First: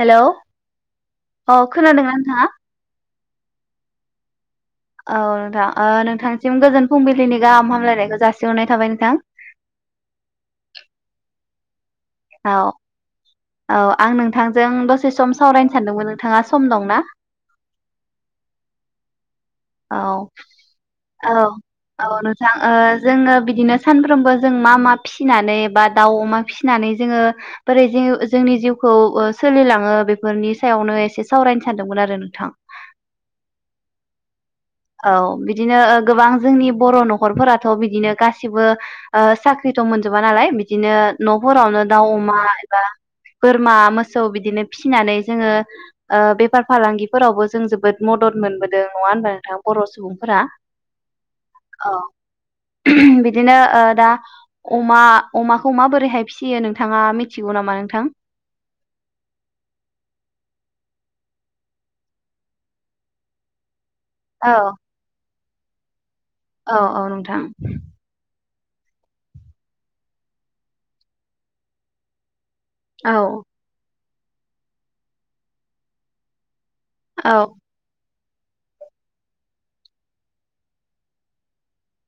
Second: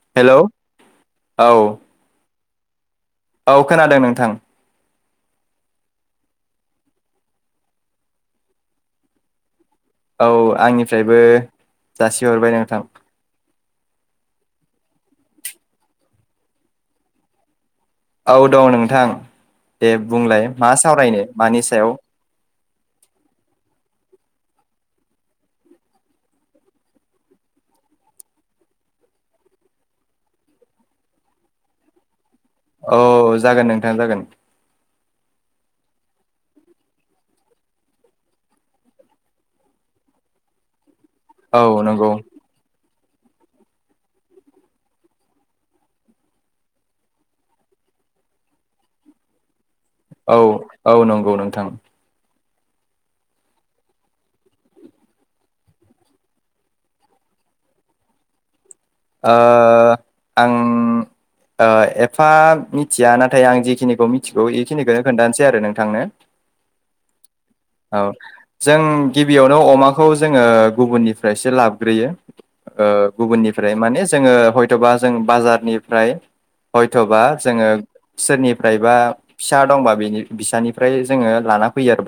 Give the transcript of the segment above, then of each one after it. Hello औ अ खोनादोंना नोंथाङा? औ खोनादों नोंथां। औ नोंथां ओ नोंथांसिम गोजोन फुंबिलिनि गाहाम हामलायनायखौ जासिहरनाय थाबाय नोंथां। औ आंनिफ्रायबो जासिहरबाय औ नोंथां। औ आं नोंथांजों दसे सम सावरायनो सानदोंमोन नोंथाङा सम दंना? औ दं नोंथां। दे औ बुंलाय मा सावरायनो औ मानि सायाव औ नोंथां ओ जोङो बिदिनो सानफ्रोमबो। जों मा मा फिसिनानै बा दाउ अमा फिसिनानै जोङो बोरै जिउ जोंनि जिउखौ ओ सोलिलाङो बेफोरनि सायावनो एसे सावरायनो सानदोंमोन आरो नोंथां। औ जागोन नोंथां जागोन। औ बिदिनो ओ गोबां जोंनि बर' न'खरफोराथ' बिदिनो गासिबो ओ साख्रिथ' मोनजोबा नालाय बिदिनो। औ न'फोरावनो दाउ नंगौ अमा एबा। बोरमा मोसौ बिदिनो फिसिनानै जोंङो ओ बेपार फालांगिफोरावबो जों जोबोद मदद मोनबोदों नङा ओनबा नोंथां? बर' औ सुबुंफोरा औ नंगौ नोंथां। औ बिदिनो ओ दा अमा अमाखौ माबोरैहाय फियो नोंथाङा मिथिगौ नामा नोंथां? ओ आं ओ एफा मिथिया नाथाय आं जिखिनि खौ औ मिथिखौ इखिनिखोनो खोन्थानोस। दि आरो नोंथांनो। औ औ नोंथां। औ जों गिबियावनो अमाखौ जोंङो गुबुननिफ्रायसो लाबग्रोयो। ओ औ गुबुननिब दे माने जोंङो हयथ'बा जों बाजारनिफ्राय। हयथ'बा जोङो। सोरनिफ्राय बा फिसा दंबा बेनिब बिसानिफ्राय जोंङो लाना फैयो आरो।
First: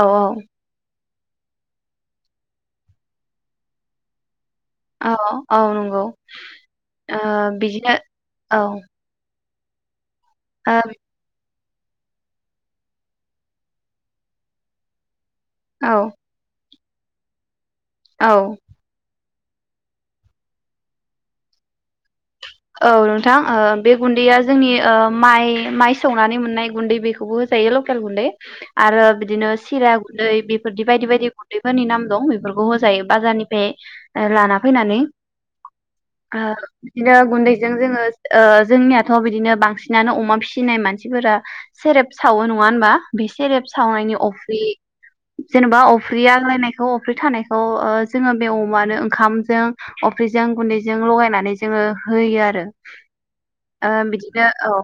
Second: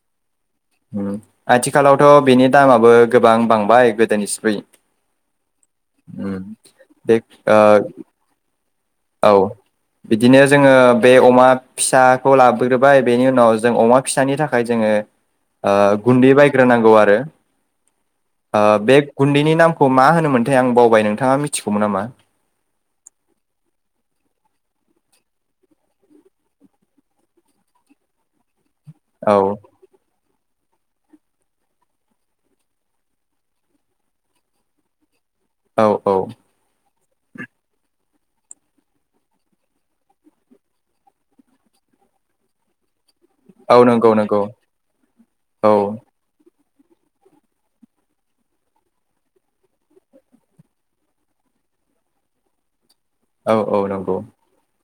औ औ। ओम आथिखालावथ' बेनि दामाबो गोबां बांबाय गोदोनिस्रुय। औऔ औ नंगौ बे ओ बेदिनो औ। औ। बिदिनो जोङो बे अमाब। फिसा खौ लाबोग्रोबाय बेनि उनाव जों अमा फिसानि थाखाय जोंङो। ओ गुन्दै बायग्रो नांग गौ आरो। औ ओ बे गुन्दैनि नामखौ मा होनोमोनथाय आं बावबाय नोंथाङा मिथिगौमोन नामा? औ नोंथां ओ बे गुन्दैया जोंनि ओ माइ माइ सौनानै मोननाय गुन्दै बेखौबो होजायो लकेल गुन्दै। आरो औ बिदिनो सिरा गुन्दै बेफोरदि बायदि बायदि गुन्दैफोरनि नाम दं बेफोरखौ होजायो बाजारनिफ्राय लाना फैनानै औ औ ओ [inaudible] गुन्दैजों जोङो ओ जोंनियाथ' बिदिनो बांसिनानो अमा फिसिनाय मानसिफोरा सेरेब सावो नङा होमबा? बे सेरेब औ नंगौ सावनायनि नंगौ अफ्रि औ जेनेबा अफ्रि आग्लायनाय खौ अफ्रि थानायखौ ओ जोङो बे अमानो ओंखामजों अफ्रिजों गुन्दैजों लगायनानै जोङो होयो आरो औ औ ओ नंगौ बिदिनो औ।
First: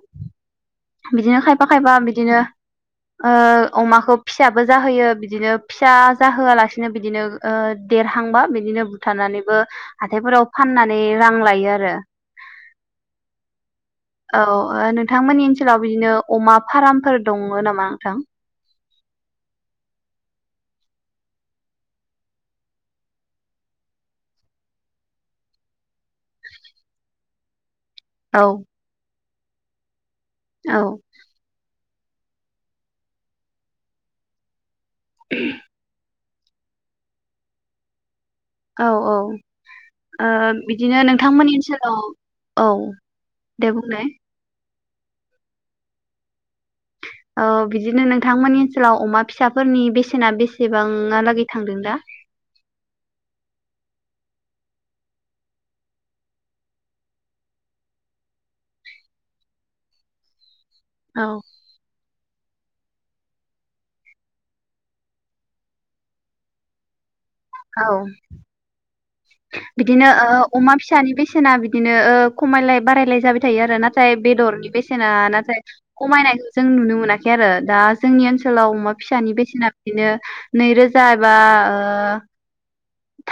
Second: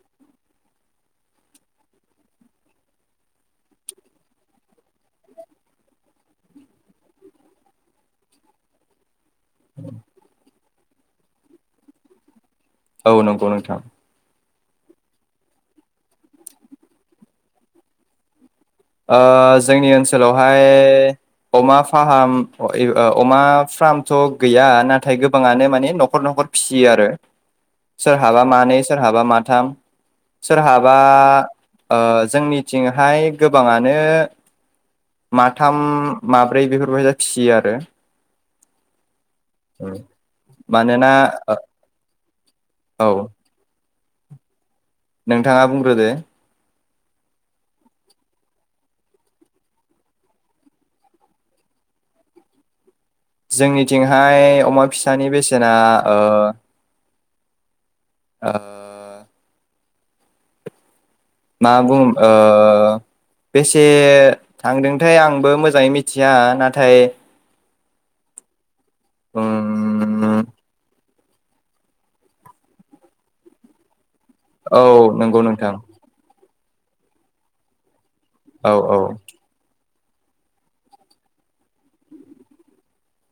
बिदिनो खायफा खायफा बिदिनो ओ अमाखौ फिसाबो जाहोयो बिदिनो फिसा जाहोआलासिनो बिदिनो ओ देरहांबा बिदिनो बुथारनानै बो हाथाइफोराव फाननानै रां लायो आरो। औ नंगौ नोंथां। औ ओ नोंथांमोननि ओनसोलाव बिदिनो अमा फार्मफोर दङ नामा नोंथां? ओ जोंनि ओनसोलावहाय अमा फाहाम अमा फ्रामथ' गैया नाथाय गोबाङानो माने नखर नखर फिसियो आरो। औ सोरहाबा मानै सोरहाबा मा थाम औ सोरहाबा ओ जोंनिथिंहाय गोबाङानो माथाम माब्रै [unintelligible] बेफोरबायदि फिसियो आरो औ औ ओ बिदिनो मानोना नोंथांमोननि ओनसोलाव औ दे बुंलाय? नोंथाङा बुंग्रोदो? औ बिदिनो नोंथांमोननि ओनसोलाव अमा फिसाफोरनि बेसेना बेसेबांहालागै थांदों दा? जोंनिथिंहाय अमा फिसानि बेसेना ओ ओ औ मा बुंं ओ ओ बेसे थांदोंथाय आंबो मोजाङै मिथिया नाथाय औ बिदिनो ओ उम अमा फिसानि बेसेन ना बिदिनो ओ खमायलाय बारायलाय जाबाय थायो आरो नाथाय बेदरनि औ बेसेना नंगौ नाथाय नोंथां खमायनायखौ जों नुनो मोनाखै आरो दा जोंनि औ ओनसोलाव अमा औ फिसानि बेसेना बिदिनो नै रोजा एबा ओ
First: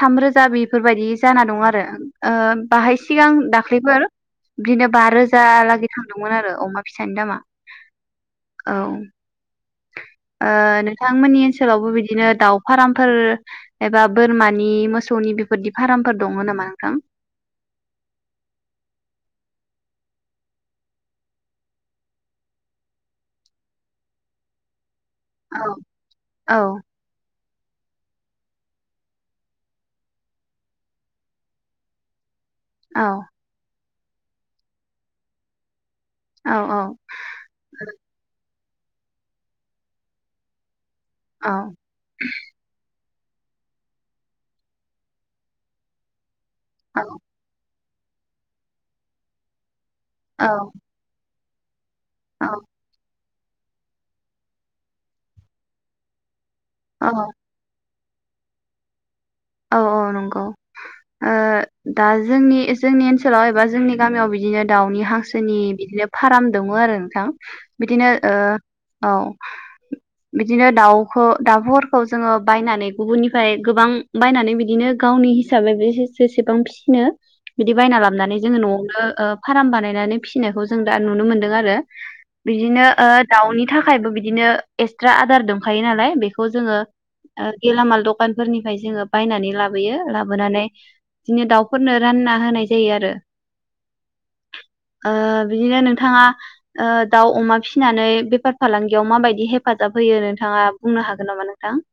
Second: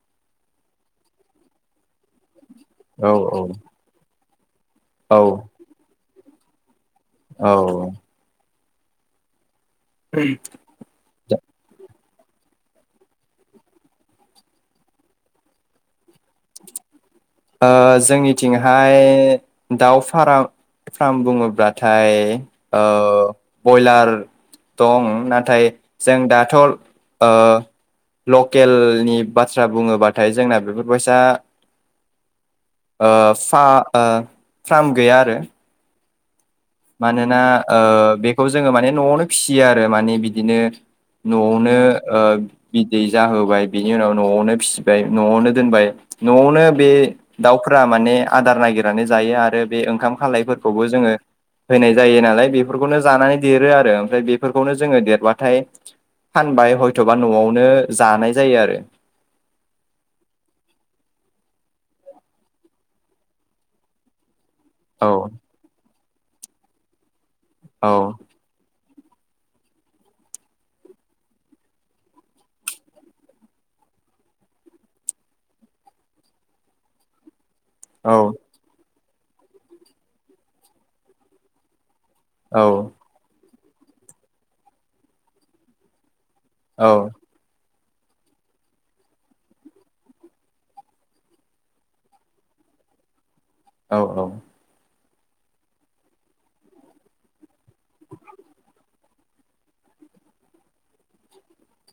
थाम रो जा बेफोरबायदि जाना दं आरो ओ बाहाय औ सिगां औ दाख्लैफोर बिदिनो बा औ रोजा लागै थां दंमोन आरो अमा फिसानि दामा औ। औ। ओ नोंथांमोननि ओनसोलावबो बिदिनो दाउ फारामफोर एबा बोरमानि मोसौनि बेफोरदि फारामफोर दङ नामा नोंथां? ओ जोंनिथिंहाय दाउ फारा फार्म बुङोब्लाथाय ओ बयलार दं। औ नाथाय जों दाथ' औ ओ लकेलनि बाथ्रा बुङोबाथाय जोंना बेफोरबायसा औ ओ फा ओ फ्राम गैया आरो। औ औ मानोना ओ बेखौ जोङो माने न'आवनो फिसियो आरो माने बिदिनो औ न'आवनो ओ बि बिदै जाहोबाय बिनि उनाव न'आवनो फिसिबाय न'आवनो दोनबाय न'आवनो बे औ दाउ फ्रा माने आदार नागिरनानै जायो आरो बे ओंखाम औ खालायफोरखौबो जोङो होनाय जायो औ नालाय बेफोरखौनो जानानै देरो आरो ओमफ्राय बेफोरखौनो जोङो देरबाथाय फानबाय औ हयथ'बा न'आवनो जानाय जायो आरो। औ औ नंगौ ओ दा जोंनि जोंनि ओनसोलाव एबा जोंनि गामियाव बिदिनो दाउनि औ हांसोनि बिदिनो फाराम दङ आरो नोंथां। औ बिदिनो ओ औ बिदिनो दाउखौ दाउफोरखौ जोङो बायनानै गुबुननिफ्राय गोबां बायनानै बिदिनो गावनि हिसाबै बे जेसेबां फिनो बिदि बायना औ लाबोननानै जोङो न'आवनो ओ फाराम बानायनानै फिनायखौ जों दा नुनो मोन्दों आरो। औ बिदिनो ओ दाउनि थाखायबो बिदिनो एक्सट्रा आदार दंखायो नालाय बेखौ खौ जोङो औ ओ गेलामाल दखानफोरनिफ्राय जोङो बायनानै लाबोयो लाबोनानै बिदिनो दाउफोरनो रानना होनाय जायो आरो औ औ ओ बिदिनो नोंथाङा ओ दाउ अमा फिसिनानै बेफार फालांगियाव माबायदि हेफाजाब होयो नोंथाङा बुंनो हागोन नामा नोंथां?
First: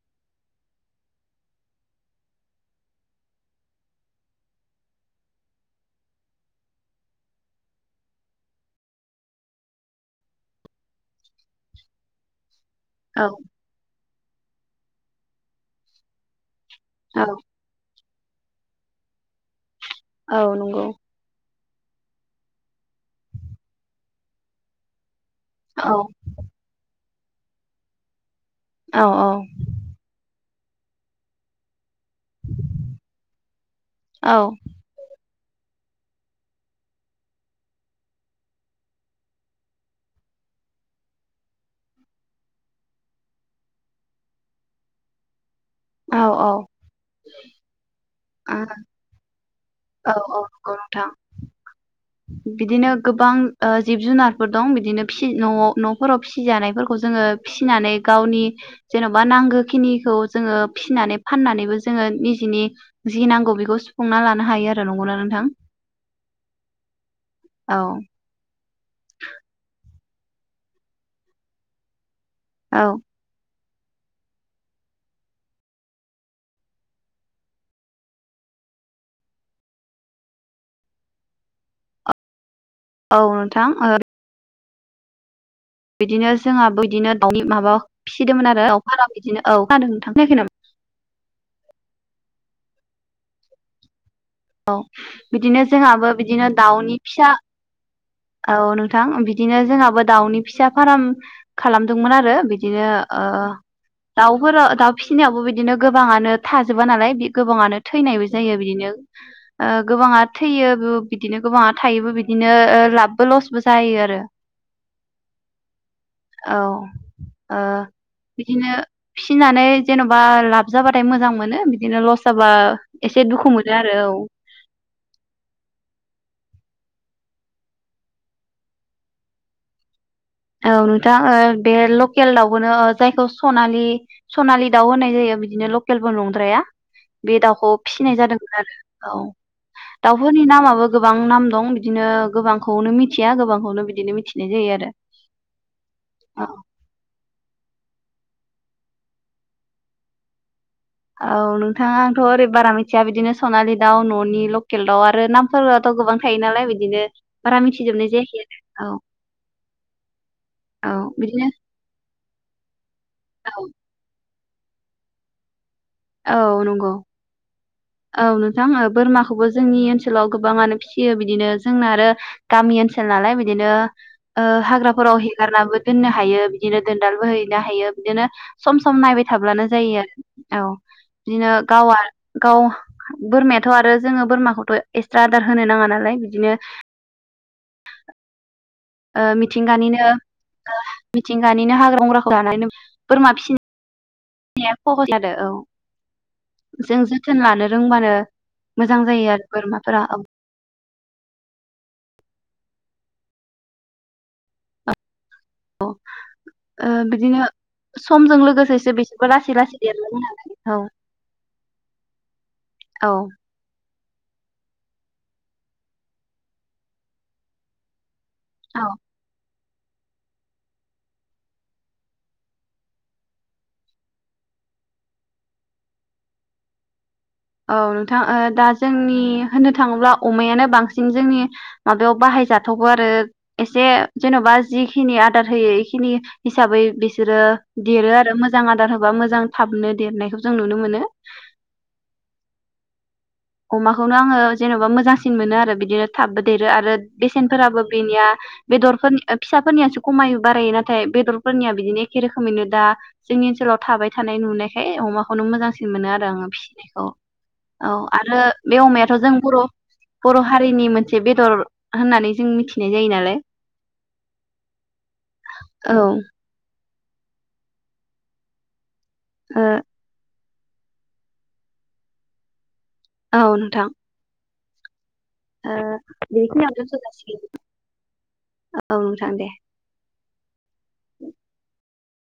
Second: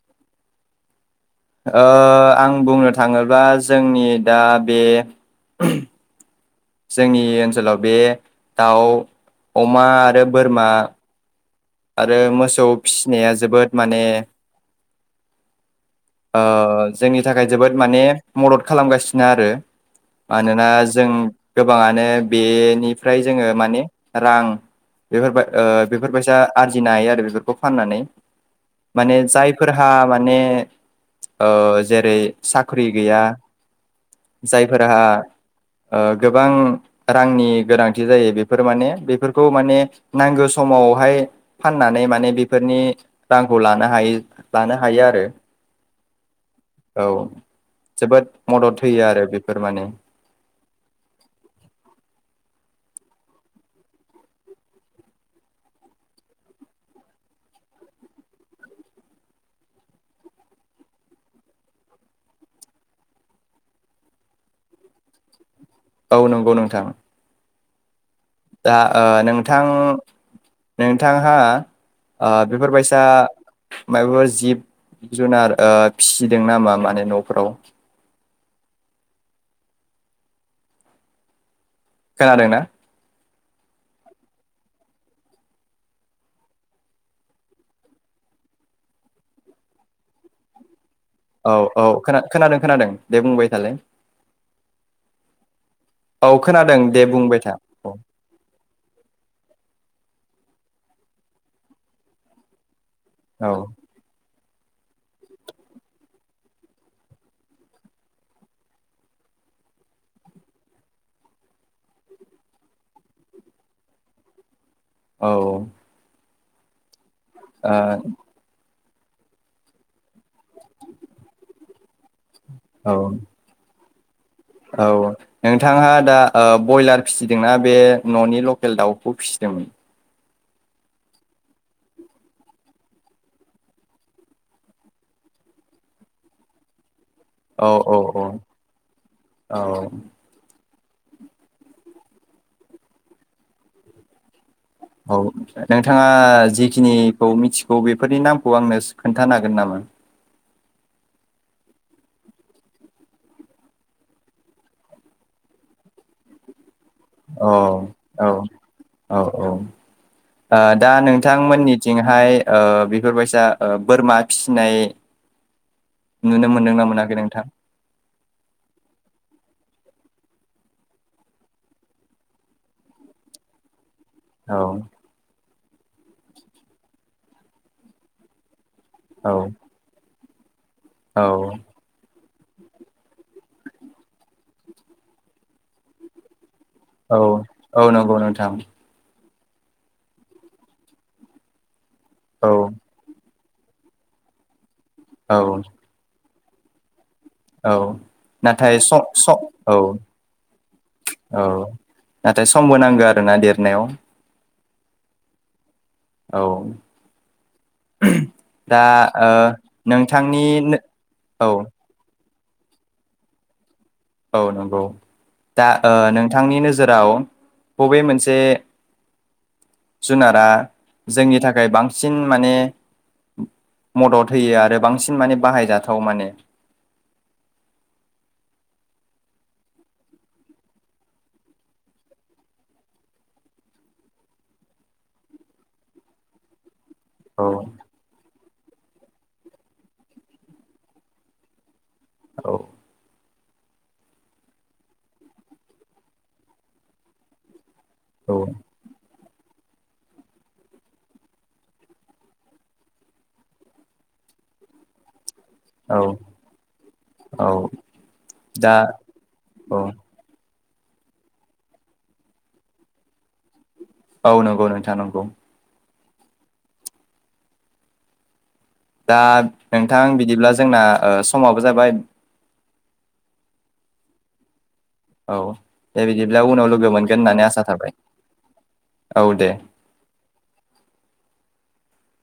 ओ आं बुंनो थाङोब्ला जोंनि दा बे जोंनि ओनसोलाव बे दाउ अमा आरो बोरमा आरो मोसौ औ फिसिनाया जोबोद माने ओ जोंनि औ थाखाय जोबोद माने मदद खालामगासिनो आरो औ मानोना नंगौ जों गोबाङानो बेनिफ्राय जोङो माने रां बेफोरबाय ओ औ बेफोरबायसा आरजिनो हायो आरो बेफोरखौ फाननानै औ माने जायफोरहा माने ओ जेरै साख्रि गैया औ जायफोरहा ओ गोबां रांनि गोनांथि जायो बेफोर माने बेफोरखौ माने नांगौ समावहाय फाननानै माने बेफोरनि रांखौ लानो हायो लानो हायो आरो औ औ औ जोबोद मदद होयो आरो बेफोर माने औ औ नंगौ नोंथां बिदिनो गोबां ओ जिब जुनारफोर दं बिदिनो फिनो दङ न'फोराव फिसिजानायफोरखौ जोङो फिसिनानै गावनि जेन'बा नांगौखिनिखौ जोङो फिसिनानै फाननानैबो जोङो निजेनि जि नांगौ बेखौ सुफुंना लानो हायो आरो नोंगौना नोंथां औ नंगौ नोंथां औ दा ओ नोंथां नोंथांहा ओ औ बेफोरबायसा मायाफोर जिब जुनार फिसिदों नामा माने न'फोराव खोनादोंना औ नोंथां ओ बिदिनो जोंहाबो बिदिनो दाउनि माबा फिसिदोंमोन आरो औ फाराव बिदिनो औ खोनादों ना नोंथां खोनायाखै नामा? औ औ खोना-खोनादों खोनादों दे बुंबाय थालाय औ बिदिनो जोंहाबो औ बिदिनो खोनादों दाउनि दे फिसा बुंबाय था औ औ नोंथां बिदिनो जोंहाबो दाउनि फिसा फार्म खालामदोंमोन आरो बिदिनो ओ औ दाउ न'फोराव दाउ फिसिनायावबो बिदिनो गोबाङानो थाजोबा नालाय गोबाङानो थैनायबो जायो बिदिनो ओ गोबाङा थैयोबो बिदिनो गोबाङा थायोबो बिदिनो लाबबो लसबो जायो आरो औ औ ओ बिदिनो फिसिनानै जेन'बा लाब जाबाथाय मोजां मोनो बिदिनो लस जाबा औ एसे दुखु मो नो आरो औ औ नोंथाङा दा ओ ब्रयलार फिसिदोंना बे न'नि लकेल दाउखौ फिसिदोंमोन? औ नोंथां ओ बे लकेल दाउबोनो जायखौ सनालि सनालि दाउ होननाय जायो बिदिनो लकेलबो नंद्राया बे औ दाउखौ औ फिसिनाय औ जादोंमोन आरो औ औ दाउफोरनि नामाबो गोबां नाम दं बिदिनो गोबांखौनो मिथिया गोबांखौनो बिदिनो मिथि बिदि जायो आरो । औ नोंथाङा जिखिनिखौ मिथिगौ बेफोर नि नामखौ आंनो खोन्थानो हागोन नामा? औ नोंथां आंथ' ओरै बारा मिथिया बिदिनो सनालि दाउ न'नि लकेल दाउ आरो नामफोराथ' गोबां थायो नालाय बिदि अ औ औ औ औ दा बिदिनो नोंथांमोननिथिंहाय ओ बि फोर बायसा औ बोरमा फिसिनाय औ नुनो मोनदोंना नंगौ, मोनाखै नोंथां? औ नोंथां ओ बोरमाखौबो जोंनि ओनसो ओनसोलाव गोबाङानो फिसियो बिदिनो जोंना आरो गामि ओनसोल नालाय बिदिनो ओ औ हाग्राफोराव गारनाबो दोननो हायो बिदिनो दोनदालबो हैनो हायो बिदिनो सम सम नायबाय औ थाब्लानो जायो आरो औ बिदिनो गावा गाव बोरमायाथ' आरो जोङो बोरमाखौथ' एक्सट्रा आदार होनो नाङा नालाय बिदिनो औ औ नंगौ नोंथां ओ मिथिंगानिनो मिथिंगानिनो हाग्रा बंग्राखौ औ जानानै बोरमा फिसि नामा सजस जादों औ। जों जों औ नाथाय स स औ आरो औ बोरमाफोरा । नाथाय समबो नांगौ आरो ना देरनायाव ओं औ ओ बिदिनो समजों दा लोगोसेसो ओ बिसोरबो लासै लासै देरलांगोन नोंथांनि नालाय औ औ औ औ नंगौ दा ओ नोंथांनि नोजोराव बबे मोनसे से औ जुनारा जोंनि थाखाय बांसिन माने मदद होयो आरो बांसिन माने बाहायजाथाव माने औ नोंथां दा जोंनि होननो थाङोब्ला अमायानो बांसिन जोंनि माबायाव बाहायजाथावगौ आरो एसे जेन'बा जिखिनि आदार होयो इखिनि हिसाबै बिसोरो औ देरो आरो मो जां आदार होबा मोजां थाबनो देरनायखौ जों नुनो मोनो औ अमाखौनो आङो जेन'बा मोजांसिन मोनो आरो बिदिनो थाबबो देरो आरो बेसेनफोराबो बिनिया औ बेदरफोरनि फिसाफोरनियासो खमायो बारायो नाथाय बेदरफोरनिया बिदिनो एखे रोखोमैनो दा जोंनि ओनसोलाव थाबाय थानाय नुनायखाय अमा खौनो मोजांसिन औ मोनो आरो आङो फिसिनायखौ औ आरो दा बे अमायाथ' जों बर' औ बर' हारिनि मोनसे बेदर होननानै जों मिथिनाय जायो नालाय औ नंगौ नोंथां नंगौ औ दा ओ नोंथां बिदिब्ला जोंना ओ समाबो जाबाय औ नोंथां औ ओ दे बिदिब्ला उनाव बेखिनियाव लोगो दोनथ' मोनगोन होननानै जासिगोन आसा थाबाय औ दे